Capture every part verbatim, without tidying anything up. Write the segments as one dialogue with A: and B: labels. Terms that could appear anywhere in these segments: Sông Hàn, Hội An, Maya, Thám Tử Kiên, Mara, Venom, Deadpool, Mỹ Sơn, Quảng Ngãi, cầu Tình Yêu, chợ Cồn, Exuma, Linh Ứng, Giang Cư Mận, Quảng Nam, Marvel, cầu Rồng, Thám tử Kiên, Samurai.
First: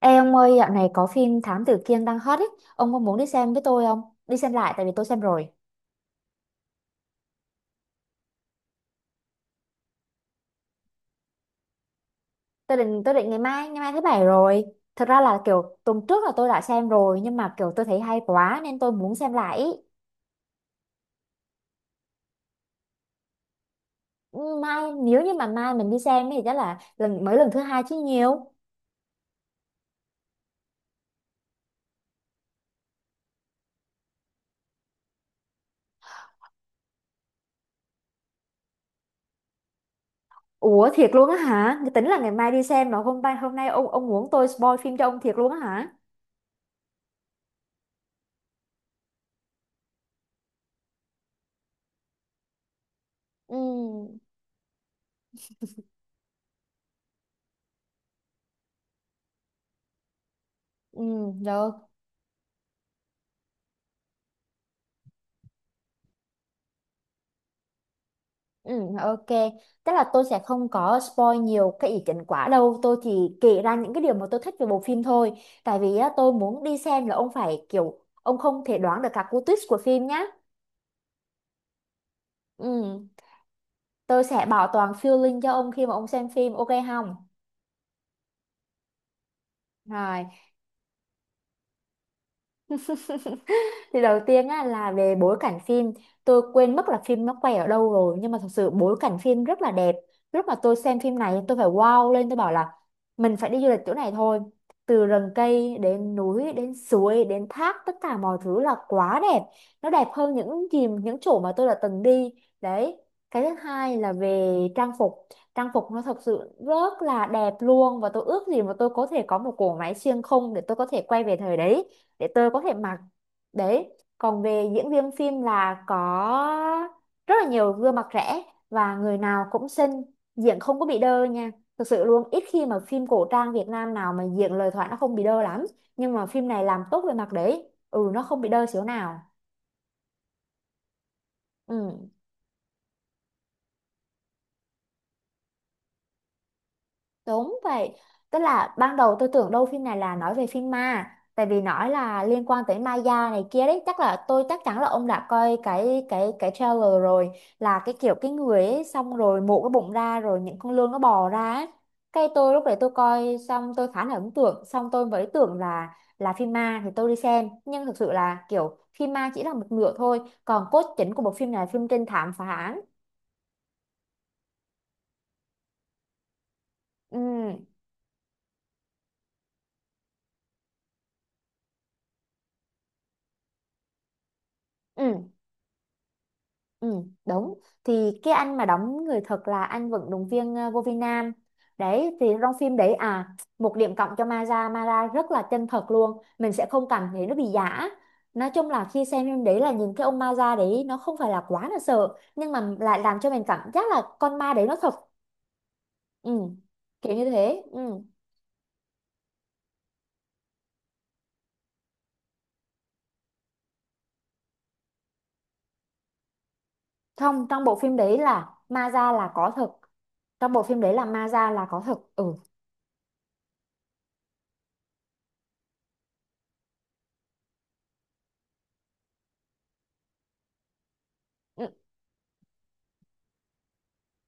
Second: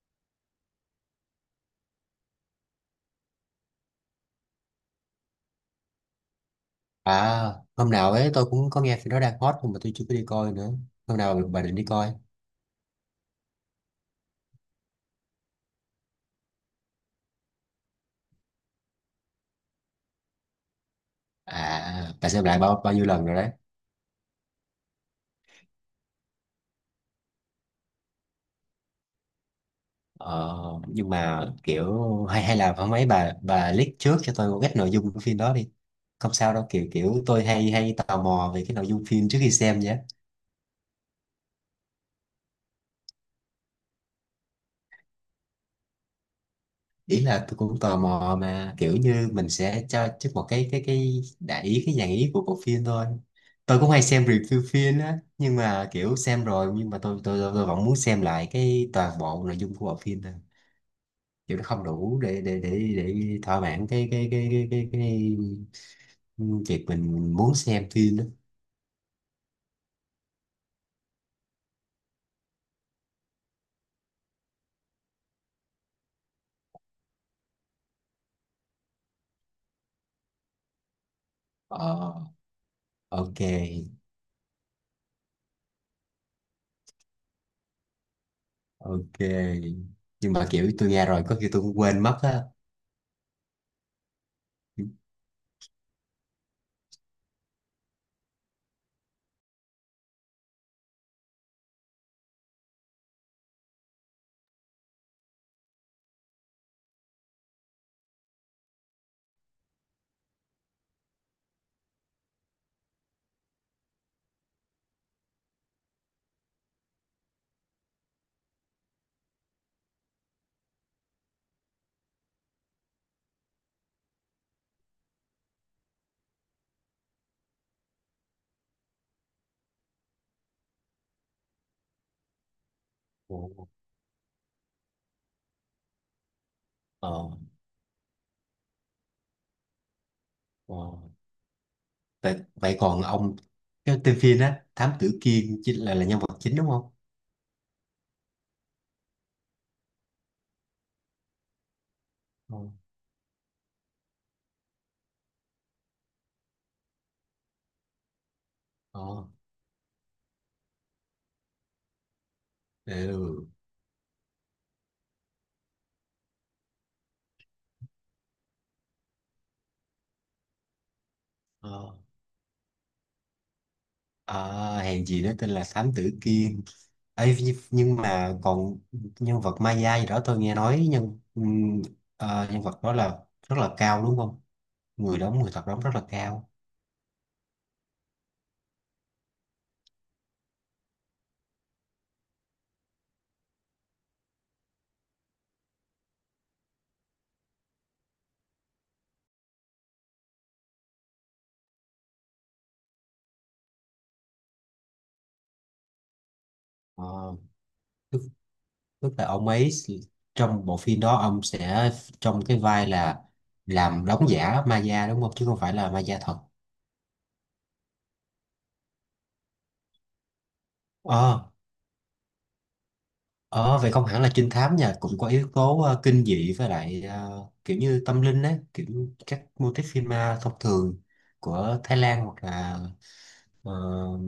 A: Ê ông ơi, dạo này có phim Thám Tử Kiên đang hot ấy, ông có muốn đi xem với tôi không? Đi xem lại tại vì tôi xem rồi.
B: À, hôm nào ấy tôi cũng có nghe phim đó đang hot nhưng mà tôi chưa có đi coi nữa. Hôm nào bà định đi coi?
A: Tôi định tôi định ngày mai, ngày mai thứ bảy rồi. Thật ra là kiểu tuần trước là tôi đã xem rồi, nhưng mà kiểu tôi thấy hay quá nên tôi muốn xem lại. ý.
B: À, bà xem lại bao bao nhiêu lần rồi đấy.
A: Ừ, Mai nếu như mà mai mình đi xem thì chắc là lần mới lần thứ hai chứ nhiều.
B: Ờ, nhưng mà kiểu hay hay là hôm ấy bà bà leak trước cho tôi một ít nội dung của phim đó đi. Không sao đâu, kiểu kiểu tôi hay hay tò mò về cái nội dung phim trước khi xem nhé.
A: Ủa thiệt luôn á hả? Cái Tính là ngày mai đi xem mà hôm nay hôm nay ông ông muốn tôi spoil phim cho ông thiệt luôn á hả?
B: Ý là tôi cũng tò mò mà kiểu như mình sẽ cho trước một cái cái cái đại ý cái dạng ý của bộ phim thôi. Tôi cũng hay
A: Ừ,
B: xem review phim á, nhưng mà kiểu xem rồi nhưng mà tôi tôi tôi, tôi vẫn muốn xem lại cái toàn bộ nội dung của bộ phim thôi.
A: ừ,
B: Kiểu nó
A: được.
B: không đủ để để để để thỏa mãn cái cái cái cái cái, cái việc mình muốn xem phim đó.
A: Ừ, ok. Tức là tôi sẽ không có spoil nhiều cái ý kiến quá đâu. Tôi chỉ kể ra những cái điều mà tôi thích về bộ phim thôi. Tại vì á, tôi muốn đi xem là ông phải kiểu ông không thể đoán được các cú twist của phim nhá.
B: ờ
A: Ừ,
B: ok,
A: tôi sẽ bảo toàn feeling cho ông khi mà ông xem phim, ok không?
B: ok,
A: Rồi.
B: nhưng mà kiểu tôi nghe rồi có khi tôi cũng quên mất á.
A: thì đầu tiên á, là về bối cảnh phim. Tôi quên mất là phim nó quay ở đâu rồi, nhưng mà thật sự bối cảnh phim rất là đẹp. Lúc mà tôi xem phim này tôi phải wow lên, tôi bảo là mình phải đi du lịch chỗ này thôi. Từ rừng cây đến núi đến suối đến thác, tất cả mọi thứ là quá đẹp. Nó đẹp hơn những gì những chỗ mà tôi đã từng đi đấy. Cái thứ hai là về trang phục. Trang phục nó thật sự rất là đẹp luôn, và tôi ước gì mà tôi có thể có một cỗ máy xuyên không để tôi có thể quay về thời đấy, để tôi có thể mặc. Đấy, còn về diễn viên phim là có rất là nhiều gương mặt trẻ, và người nào cũng xinh, diễn không có bị đơ nha. Thực sự luôn, ít khi mà phim cổ trang
B: Ồ,
A: Việt Nam nào mà diễn lời thoại nó không bị đơ lắm. Nhưng mà phim này làm tốt
B: ờ,
A: về mặt đấy, ừ, nó không bị đơ xíu nào.
B: ờ.
A: Ừ.
B: Vậy, vậy còn ông, cái tên phim á Thám Tử Kiên chính là là nhân vật chính đúng không?
A: Đúng vậy, tức là ban đầu tôi tưởng đâu phim này là nói về phim ma. Tại vì nói là liên
B: Ờ,
A: quan tới Maya này kia đấy. Chắc là tôi chắc chắn là ông đã coi cái cái cái trailer rồi. Là cái kiểu cái người ấy xong
B: ồ,
A: rồi mổ cái bụng ra rồi những con lươn nó bò ra ấy. Cái tôi lúc đấy tôi coi
B: ừ,
A: xong tôi khá là ấn tượng. Xong tôi mới tưởng là là phim ma thì tôi đi xem. Nhưng thực sự là kiểu phim ma chỉ là một nửa thôi. Còn cốt chính của bộ phim này là phim
B: ờ.
A: trinh thám phá án.
B: À, hèn gì nó tên là Thám Tử Kiên. Ấy,
A: Ừ,
B: nhưng nhưng mà còn nhân vật Maya gì đó tôi nghe nói nhân ừm, ờ, nhân vật đó là rất là cao đúng không? Người
A: ừ.
B: đóng, người thật đóng rất là cao.
A: Ừ, đúng. Thì cái anh mà đóng người thật là anh vận động viên ờ, vô vi Nam. Đấy, thì trong phim đấy à, một điểm cộng cho Mara. Mara rất là chân thật luôn. Mình sẽ không cảm thấy nó bị giả. Nói chung là khi xem phim đấy là nhìn cái ông Mara đấy nó không phải là quá là sợ, nhưng mà lại làm cho mình cảm giác là con ma đấy nó thật. Ừ,
B: Ờ,
A: kiểu như thế. Ừ.
B: tức, tức là ông ấy s- trong bộ phim đó ông sẽ trong cái vai là làm đóng giả Maya đúng không? Chứ không phải là Maya thật.
A: Không, trong bộ phim đấy là Mara là có thật. Trong bộ phim đấy là Mara là có thật. Ừ.
B: Ờ, vậy không hẳn là trinh thám nha, cũng có yếu tố ờ, kinh dị với lại ờ, kiểu như tâm linh á, kiểu như các mô típ phim ma thông thường
A: Ừ.
B: của Thái Lan hoặc là ờ,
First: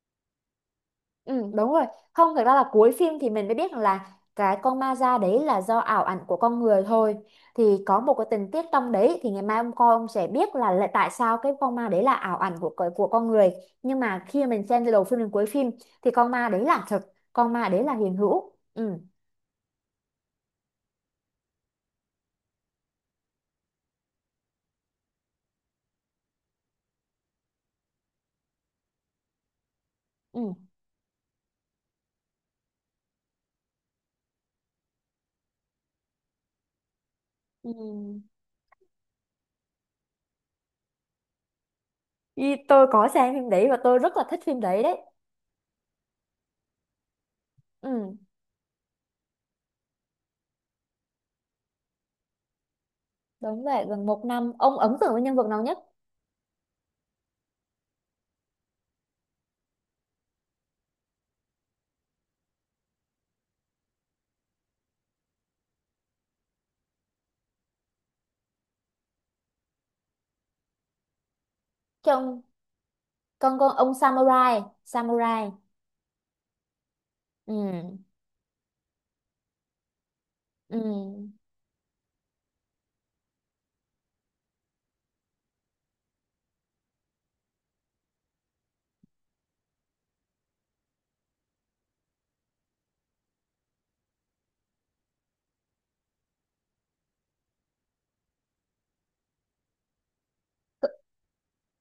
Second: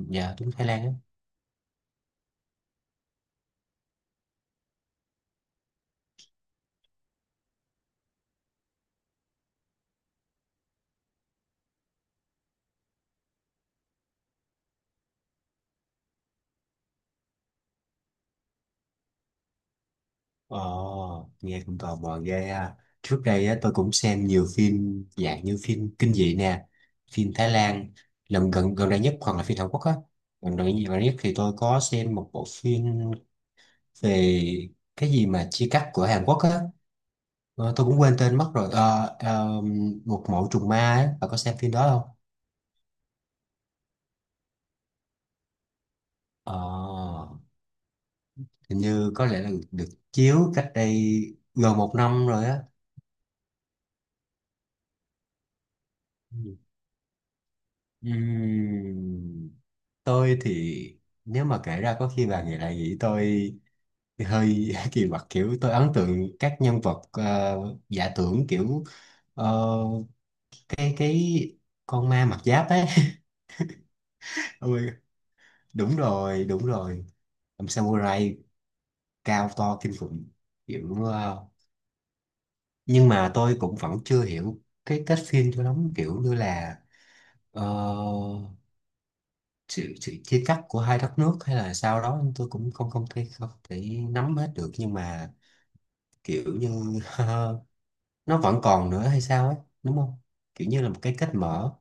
B: dạ đúng Thái Lan á.
A: Ừ, đúng rồi. Không, thật ra là cuối phim thì mình mới biết rằng là cái con ma da đấy là do ảo ảnh của con người thôi. Thì có một cái tình tiết trong đấy, thì ngày mai ông coi ông sẽ biết là, là tại sao cái con ma đấy là ảo ảnh của con- của con người. Nhưng mà khi mình xem từ đầu phim đến cuối phim thì con ma đấy là thật, con ma đấy là hiện hữu. Ừ,
B: Ờ, nghe cũng tò mò ghê ha. Trước đây á, tôi cũng xem nhiều phim dạng như phim kinh dị nè, phim Thái Lan lần gần gần đây nhất hoặc là phim Hàn Quốc á.
A: ừ.
B: Gần đây gần đây nhất thì tôi có xem một bộ phim về cái gì mà chia cắt của Hàn Quốc á.
A: Ừ.
B: Ờ, tôi cũng quên tên mất rồi. Ờ, ờ, Một mẫu trùng ma ấy, bà có xem phim đó không?
A: Ý, tôi có xem phim đấy và tôi rất là thích phim đấy đấy.
B: Ờ,
A: Ừ,
B: hình như có lẽ là được, được chiếu cách đây gần một năm rồi á.
A: đúng vậy, gần một năm. Ông ấn tượng với nhân vật nào nhất?
B: Ừ. Ừm, tôi thì nếu mà kể ra có khi bà nghĩ lại nghĩ tôi hơi kỳ quặc, kiểu tôi ấn tượng các nhân vật ờ, giả tưởng kiểu ờ, cái cái con
A: Cái
B: ma mặc
A: ông,
B: giáp ấy
A: con con ông Samurai,
B: Ôi,
A: Samurai.
B: đúng rồi, đúng rồi. Ông
A: Ừ.
B: samurai cao to kinh khủng,
A: Ừ.
B: kiểu ờ, nhưng mà tôi cũng vẫn chưa hiểu cái kết phim cho lắm, kiểu như là ờ, sự, sự chia cắt của hai đất nước hay là sao đó, tôi cũng không không thể không thể nắm hết được nhưng mà kiểu như nó vẫn còn nữa hay sao ấy, đúng không, kiểu như là một cái kết mở.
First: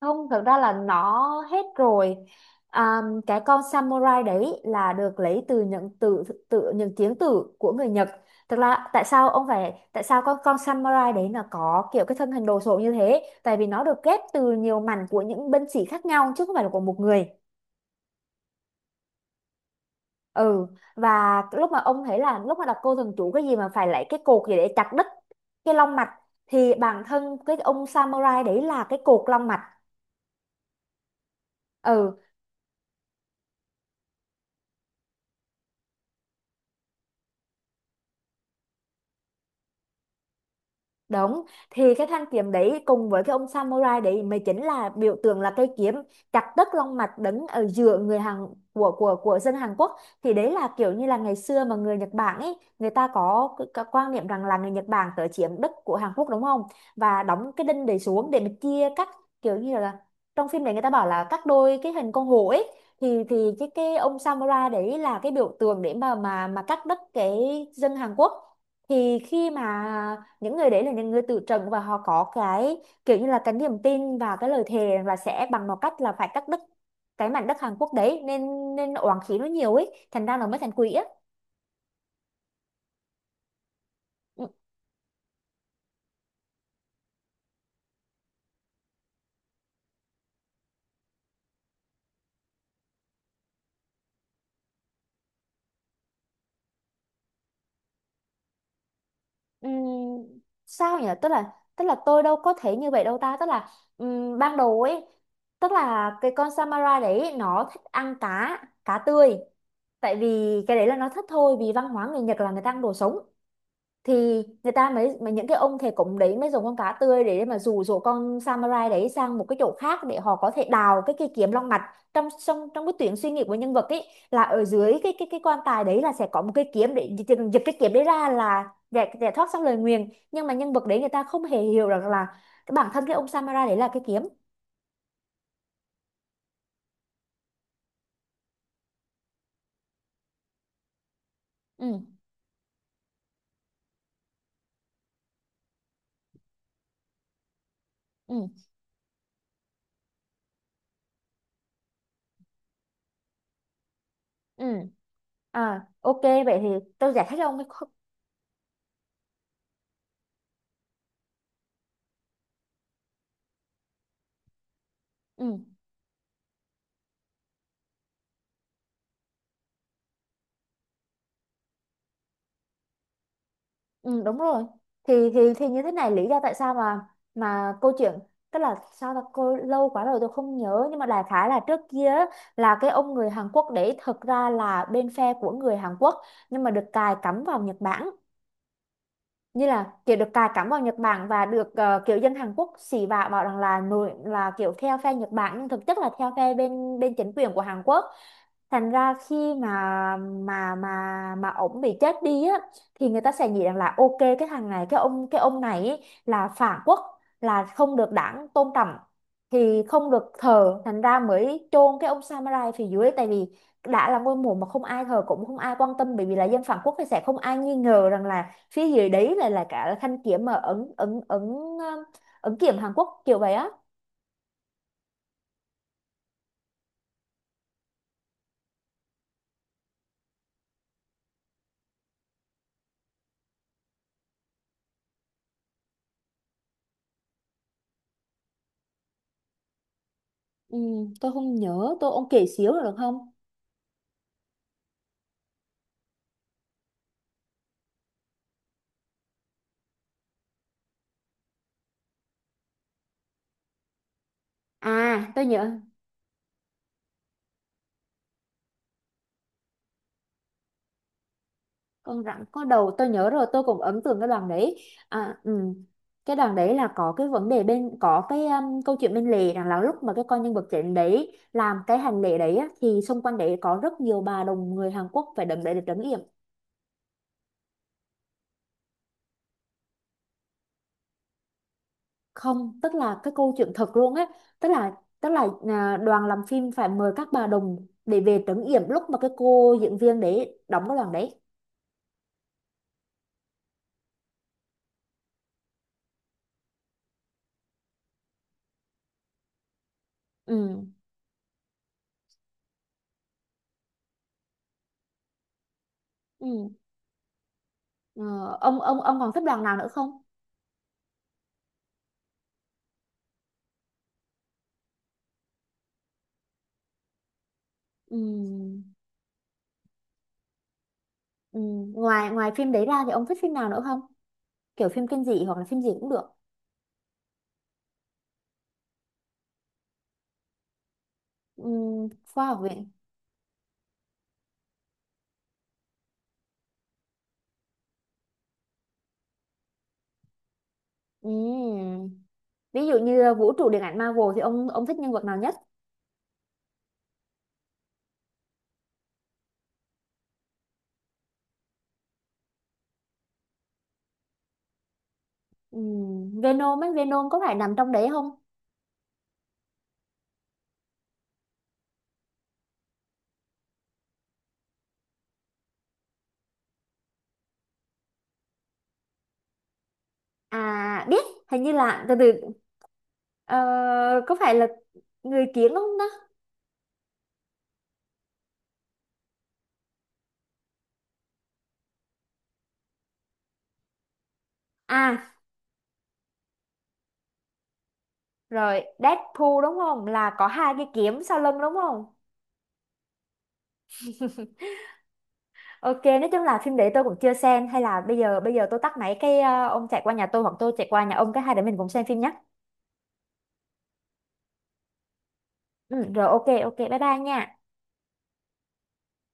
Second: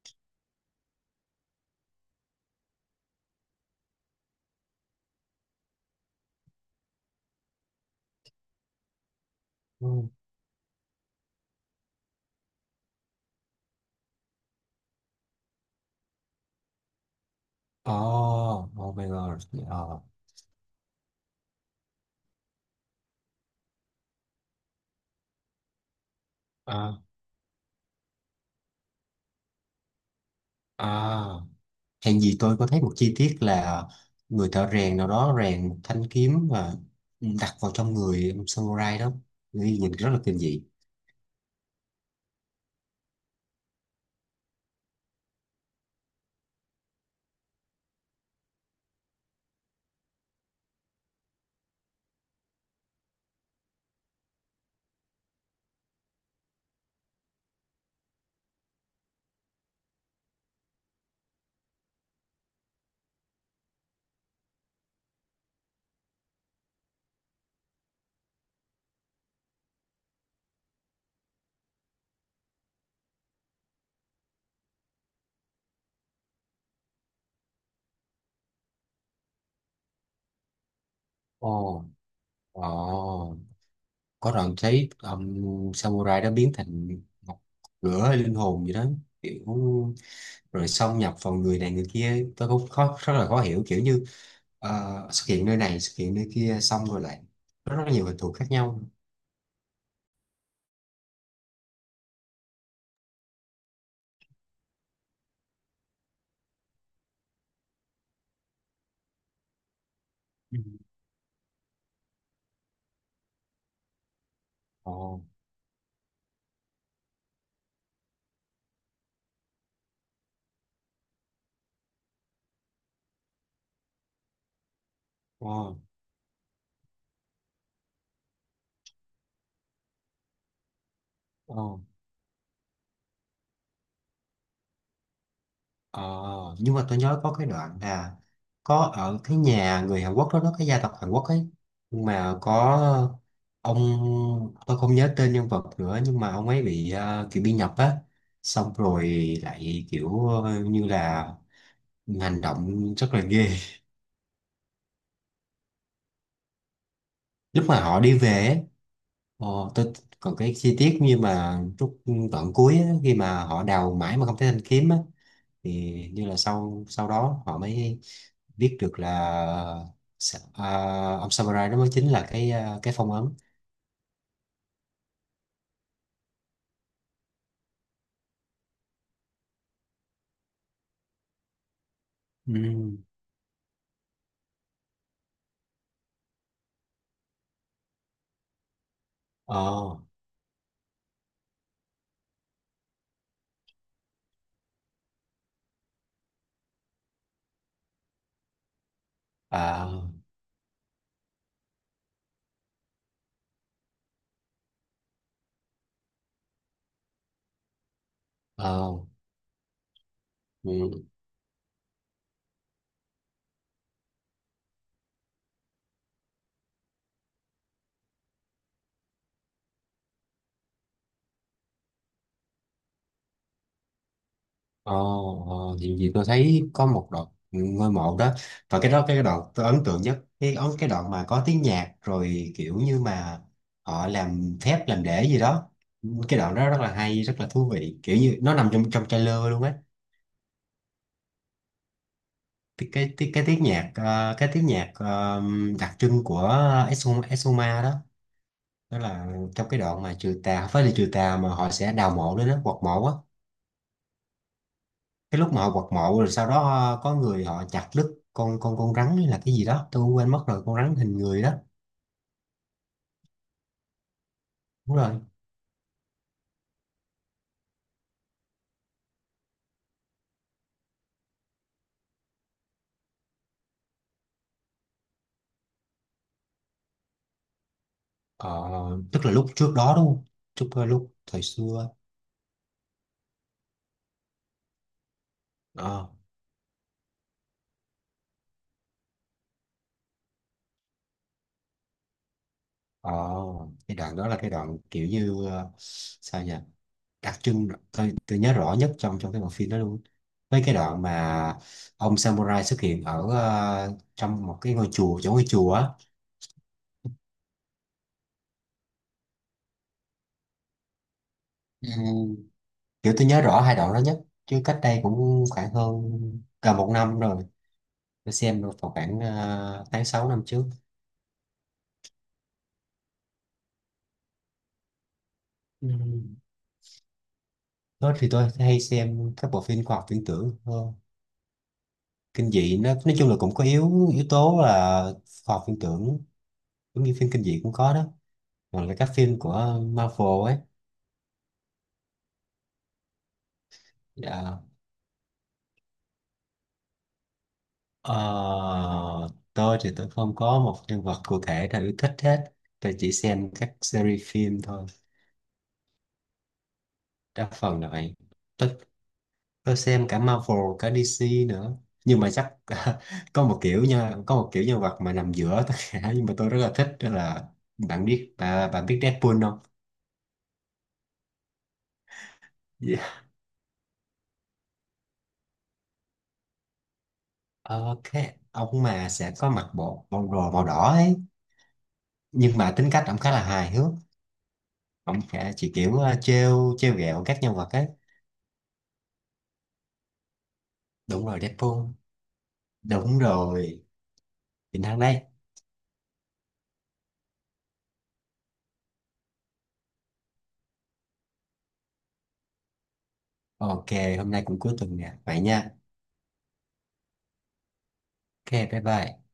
A: Không, thực ra là nó hết rồi. À, cái con samurai đấy là được lấy từ những từ tự những tiếng từ của người Nhật. Thực ra tại sao ông phải tại
B: Ừ.
A: sao con con samurai đấy nó có kiểu cái thân hình đồ sộ như thế? Tại vì nó được ghép từ nhiều mảnh của những binh sĩ khác nhau, chứ không phải là của một người.
B: Oh, oh my god. Ờ.
A: Ừ, và lúc mà ông thấy là lúc mà đọc cô thần chú cái gì mà phải lấy cái cột gì để chặt đứt cái long mạch, thì
B: À,
A: bản thân cái ông samurai đấy là cái cột long mạch.
B: à.
A: Ừ.
B: Hèn gì tôi có thấy một chi tiết là người thợ rèn nào đó rèn một thanh kiếm và đặt vào trong người ông samurai đó. Nghĩ nhìn rất là kinh dị.
A: Đúng, thì cái thanh kiếm đấy cùng với cái ông samurai đấy mới chính là biểu tượng, là cây kiếm chặt đứt long mạch đứng ở giữa người Hàn, của của của dân Hàn Quốc. Thì đấy là kiểu như là ngày xưa mà người Nhật Bản ấy, người ta có cái, cái quan niệm rằng là người Nhật Bản tới chiếm đất của Hàn Quốc đúng không, và đóng cái đinh đấy xuống để mà chia các kiểu như là, trong phim đấy người ta bảo là các đôi cái hình con hổ ấy, thì thì cái cái ông samurai đấy là cái biểu tượng để mà mà mà cắt đứt cái dân Hàn Quốc. Thì khi mà những người đấy là những người tự trận và họ có cái kiểu như là cái niềm tin và cái lời thề rằng là sẽ bằng một cách là phải cắt đứt cái mảnh đất Hàn Quốc đấy, nên nên oán khí nó nhiều ấy, thành ra nó mới thành quỷ á.
B: Ồ, ồ, có
A: Ừ,
B: đoạn thấy ông samurai đó biến thành một lửa hay linh hồn gì đó, kiểu rồi xâm nhập vào người này người kia, tôi cũng khó rất là khó hiểu, kiểu như ờ, xuất hiện nơi này xuất hiện nơi kia xong rồi lại rất, rất nhiều hình thù khác nhau.
A: ừm, sao nhỉ, tức là tức là tôi đâu có thể như vậy đâu ta, tức là ừm, ban đầu ấy, tức là cái con Samara đấy nó thích ăn cá, cá tươi. Tại vì
B: Ừ.
A: cái đấy là nó thích thôi, vì văn hóa người Nhật là người ta ăn đồ sống, thì người ta
B: Ồ,
A: mới mà những cái ông thầy cúng đấy mới dùng con cá tươi để mà dụ dỗ con samurai đấy sang một cái chỗ khác để họ có thể đào cái cây kiếm long mạch. Trong trong trong cái tuyến suy nghĩ của nhân vật ấy là ở dưới cái cái cái
B: ồ,
A: quan tài đấy là sẽ có một cây kiếm để gi- gi- giật cái kiếm đấy ra là giải giải thoát xong lời nguyền, nhưng mà nhân vật đấy người ta không hề
B: ồ.
A: hiểu rằng là cái bản thân cái ông samurai đấy là cái kiếm.
B: Ờ, nhưng mà tôi nhớ có cái đoạn là có ở cái nhà người Hàn Quốc đó, đó cái gia tộc Hàn Quốc ấy,
A: Ừ.
B: nhưng mà có ông, tôi không nhớ tên nhân vật nữa nhưng mà ông ấy bị ờ, kiểu bị nhập á,
A: Ừ.
B: xong rồi lại kiểu ờ, như là hành động rất là ghê.
A: Ừ. À, ok, vậy thì tôi giải thích cho ông
B: Lúc
A: cái
B: mà
A: khúc-
B: họ đi về ấy, ờ, tôi còn cái chi tiết như mà lúc đoạn cuối á, khi mà họ đào mãi mà không thấy thanh kiếm á,
A: Ừ.
B: thì như là sau sau đó họ mới biết được là Sa- à, ông samurai đó mới chính là cái à, cái phong ấn.
A: Ừ, đúng rồi, thì thì thì như thế này, lý do tại sao mà mà câu chuyện, tức là sao ta cô lâu quá rồi tôi không nhớ, nhưng mà đại khái là trước kia á, là cái
B: Ừ,
A: ông người Hàn Quốc đấy thực ra là bên phe của người Hàn Quốc, nhưng mà được cài cắm vào Nhật Bản. Như là
B: ờ,
A: kiểu được cài cắm vào Nhật Bản và được ờ, kiểu dân Hàn Quốc xỉ vả bảo rằng là nổi là kiểu theo phe Nhật Bản, nhưng thực chất là theo phe bên bên chính quyền của Hàn Quốc. Thành ra khi
B: à,
A: mà mà mà mà ổng bị chết đi á, thì người ta sẽ nghĩ rằng là ok, cái thằng này, cái ông cái ông này ý là phản quốc, là không được đảng tôn trọng,
B: ờ,
A: thì không được thờ, thành
B: ừ,
A: ra mới chôn cái ông samurai phía dưới. Tại vì đã là ngôi mộ mà không ai thờ, cũng không ai quan tâm, bởi vì là dân phản quốc, thì sẽ không ai nghi ngờ rằng là phía dưới đấy là là cả thanh kiếm mà ấn, ấn ấn um, ấn kiếm Hàn Quốc kiểu vậy á.
B: ờ. Ờ, thì, thì tôi thấy có một đoạn ngôi mộ đó và cái đó cái đoạn tôi ấn tượng nhất, cái ấn cái đoạn mà có tiếng nhạc rồi kiểu như mà họ làm phép làm để gì đó. Cái đoạn đó rất là hay, rất là thú vị, kiểu như nó nằm trong trong trailer luôn á.
A: Ừ, tôi không nhớ tôi ông kể xíu
B: cái
A: được
B: cái
A: không?
B: cái cái tiếng nhạc ờ, cái tiếng nhạc ờ, đặc trưng của Exuma, Exuma đó, đó là trong cái đoạn mà trừ tà, không phải là trừ tà mà họ sẽ đào mộ đấy, đó quật mộ á.
A: À,
B: Cái
A: tôi
B: lúc mà
A: nhớ
B: họ quật mộ rồi sau đó ờ, có người họ chặt đứt con con con rắn hay là cái gì đó tôi quên mất rồi, con rắn hình người đó.
A: con rắn có đầu, tôi nhớ rồi, tôi cũng ấn tượng cái đoàn đấy.
B: Đúng rồi.
A: À, ừ. Cái đoàn đấy là có cái vấn đề bên có cái um, câu chuyện bên lề rằng là lúc mà cái con nhân vật chính đấy làm cái hành lễ đấy á, thì xung quanh đấy có rất nhiều bà đồng người Hàn Quốc phải đấm để được trấn yểm.
B: Ờ, tức là lúc trước đó đúng không, trước ờ, lúc thời xưa.
A: Không, tức là cái câu chuyện thật luôn á, tức là tức là à,
B: Ờ,
A: đoàn làm phim phải mời các bà đồng để về trấn yểm lúc mà cái cô diễn viên để đóng cái đoàn đấy.
B: ờ. Cái đoạn đó là cái đoạn kiểu như ờ, sao nhỉ, đặc trưng tôi, tôi nhớ rõ nhất trong trong cái bộ phim đó luôn, với cái
A: Ừ.
B: đoạn mà ông samurai xuất hiện ở ờ, trong một cái ngôi chùa, chỗ ngôi chùa á.
A: Ừ. Ờ, ông ông ông còn thích đoàn nào nữa không?
B: Ừ, kiểu tôi nhớ rõ hai đoạn đó nhất, chứ cách đây cũng khoảng hơn gần một năm rồi. Tôi xem được
A: Ừ.
B: vào khoảng ờ, tháng sáu năm trước.
A: Ừ. ngoài ngoài phim đấy ra thì ông thích phim nào nữa không? Kiểu phim kinh dị hoặc là phim
B: Ừ.
A: gì cũng được.
B: Đó thì tôi hay xem các bộ phim khoa học viễn tưởng hơn.
A: Ừ. Khoa
B: Kinh
A: học
B: dị
A: viện.
B: nó nói chung là cũng có yếu yếu tố là khoa học viễn tưởng, giống như phim kinh dị cũng có đó, còn là các phim của Marvel ấy.
A: Ừ. Ví dụ như vũ trụ điện ảnh Marvel thì
B: Dạ.
A: ông ông thích nhân vật nào nhất?
B: Ờ, tôi thì tôi không có một nhân vật cụ thể nào yêu thích hết, tôi chỉ xem các series phim thôi.
A: Ừ. Venom ấy, Venom có
B: Đa
A: phải nằm
B: phần là
A: trong đấy
B: vậy.
A: không?
B: tôi tôi xem cả Marvel cả di xi nữa, nhưng mà chắc có một kiểu nha, có một kiểu nhân vật mà nằm giữa tất cả nhưng mà tôi rất là thích đó là, bạn biết bà, bạn biết Deadpool không?
A: À, biết. Hình như là từ từ.
B: Dạ.
A: Ờ, có phải là người kiếm không đó?
B: Ờ, cái ông mà sẽ có mặc bộ bộ đồ màu đỏ ấy, nhưng mà tính cách ông khá là hài hước.
A: À,
B: Ông sẽ chỉ kiểu ờ, trêu trêu ghẹo các nhân vật ấy.
A: rồi, Deadpool đúng không? Là có hai cái kiếm
B: Đúng rồi
A: sau lưng
B: Deadpool,
A: đúng không?
B: đúng rồi, chính thắng đây.
A: Ok, nói chung là phim đấy tôi cũng chưa xem, hay là bây giờ bây giờ tôi tắt máy cái ờ, ông chạy qua nhà tôi hoặc tôi chạy qua nhà ông, cái hai đứa mình cùng xem phim nhé.
B: Ok, hôm nay cũng cuối tuần nè, vậy nha.
A: Ừ, rồi, ok ok, bye bye nha.
B: Ok, bye bye.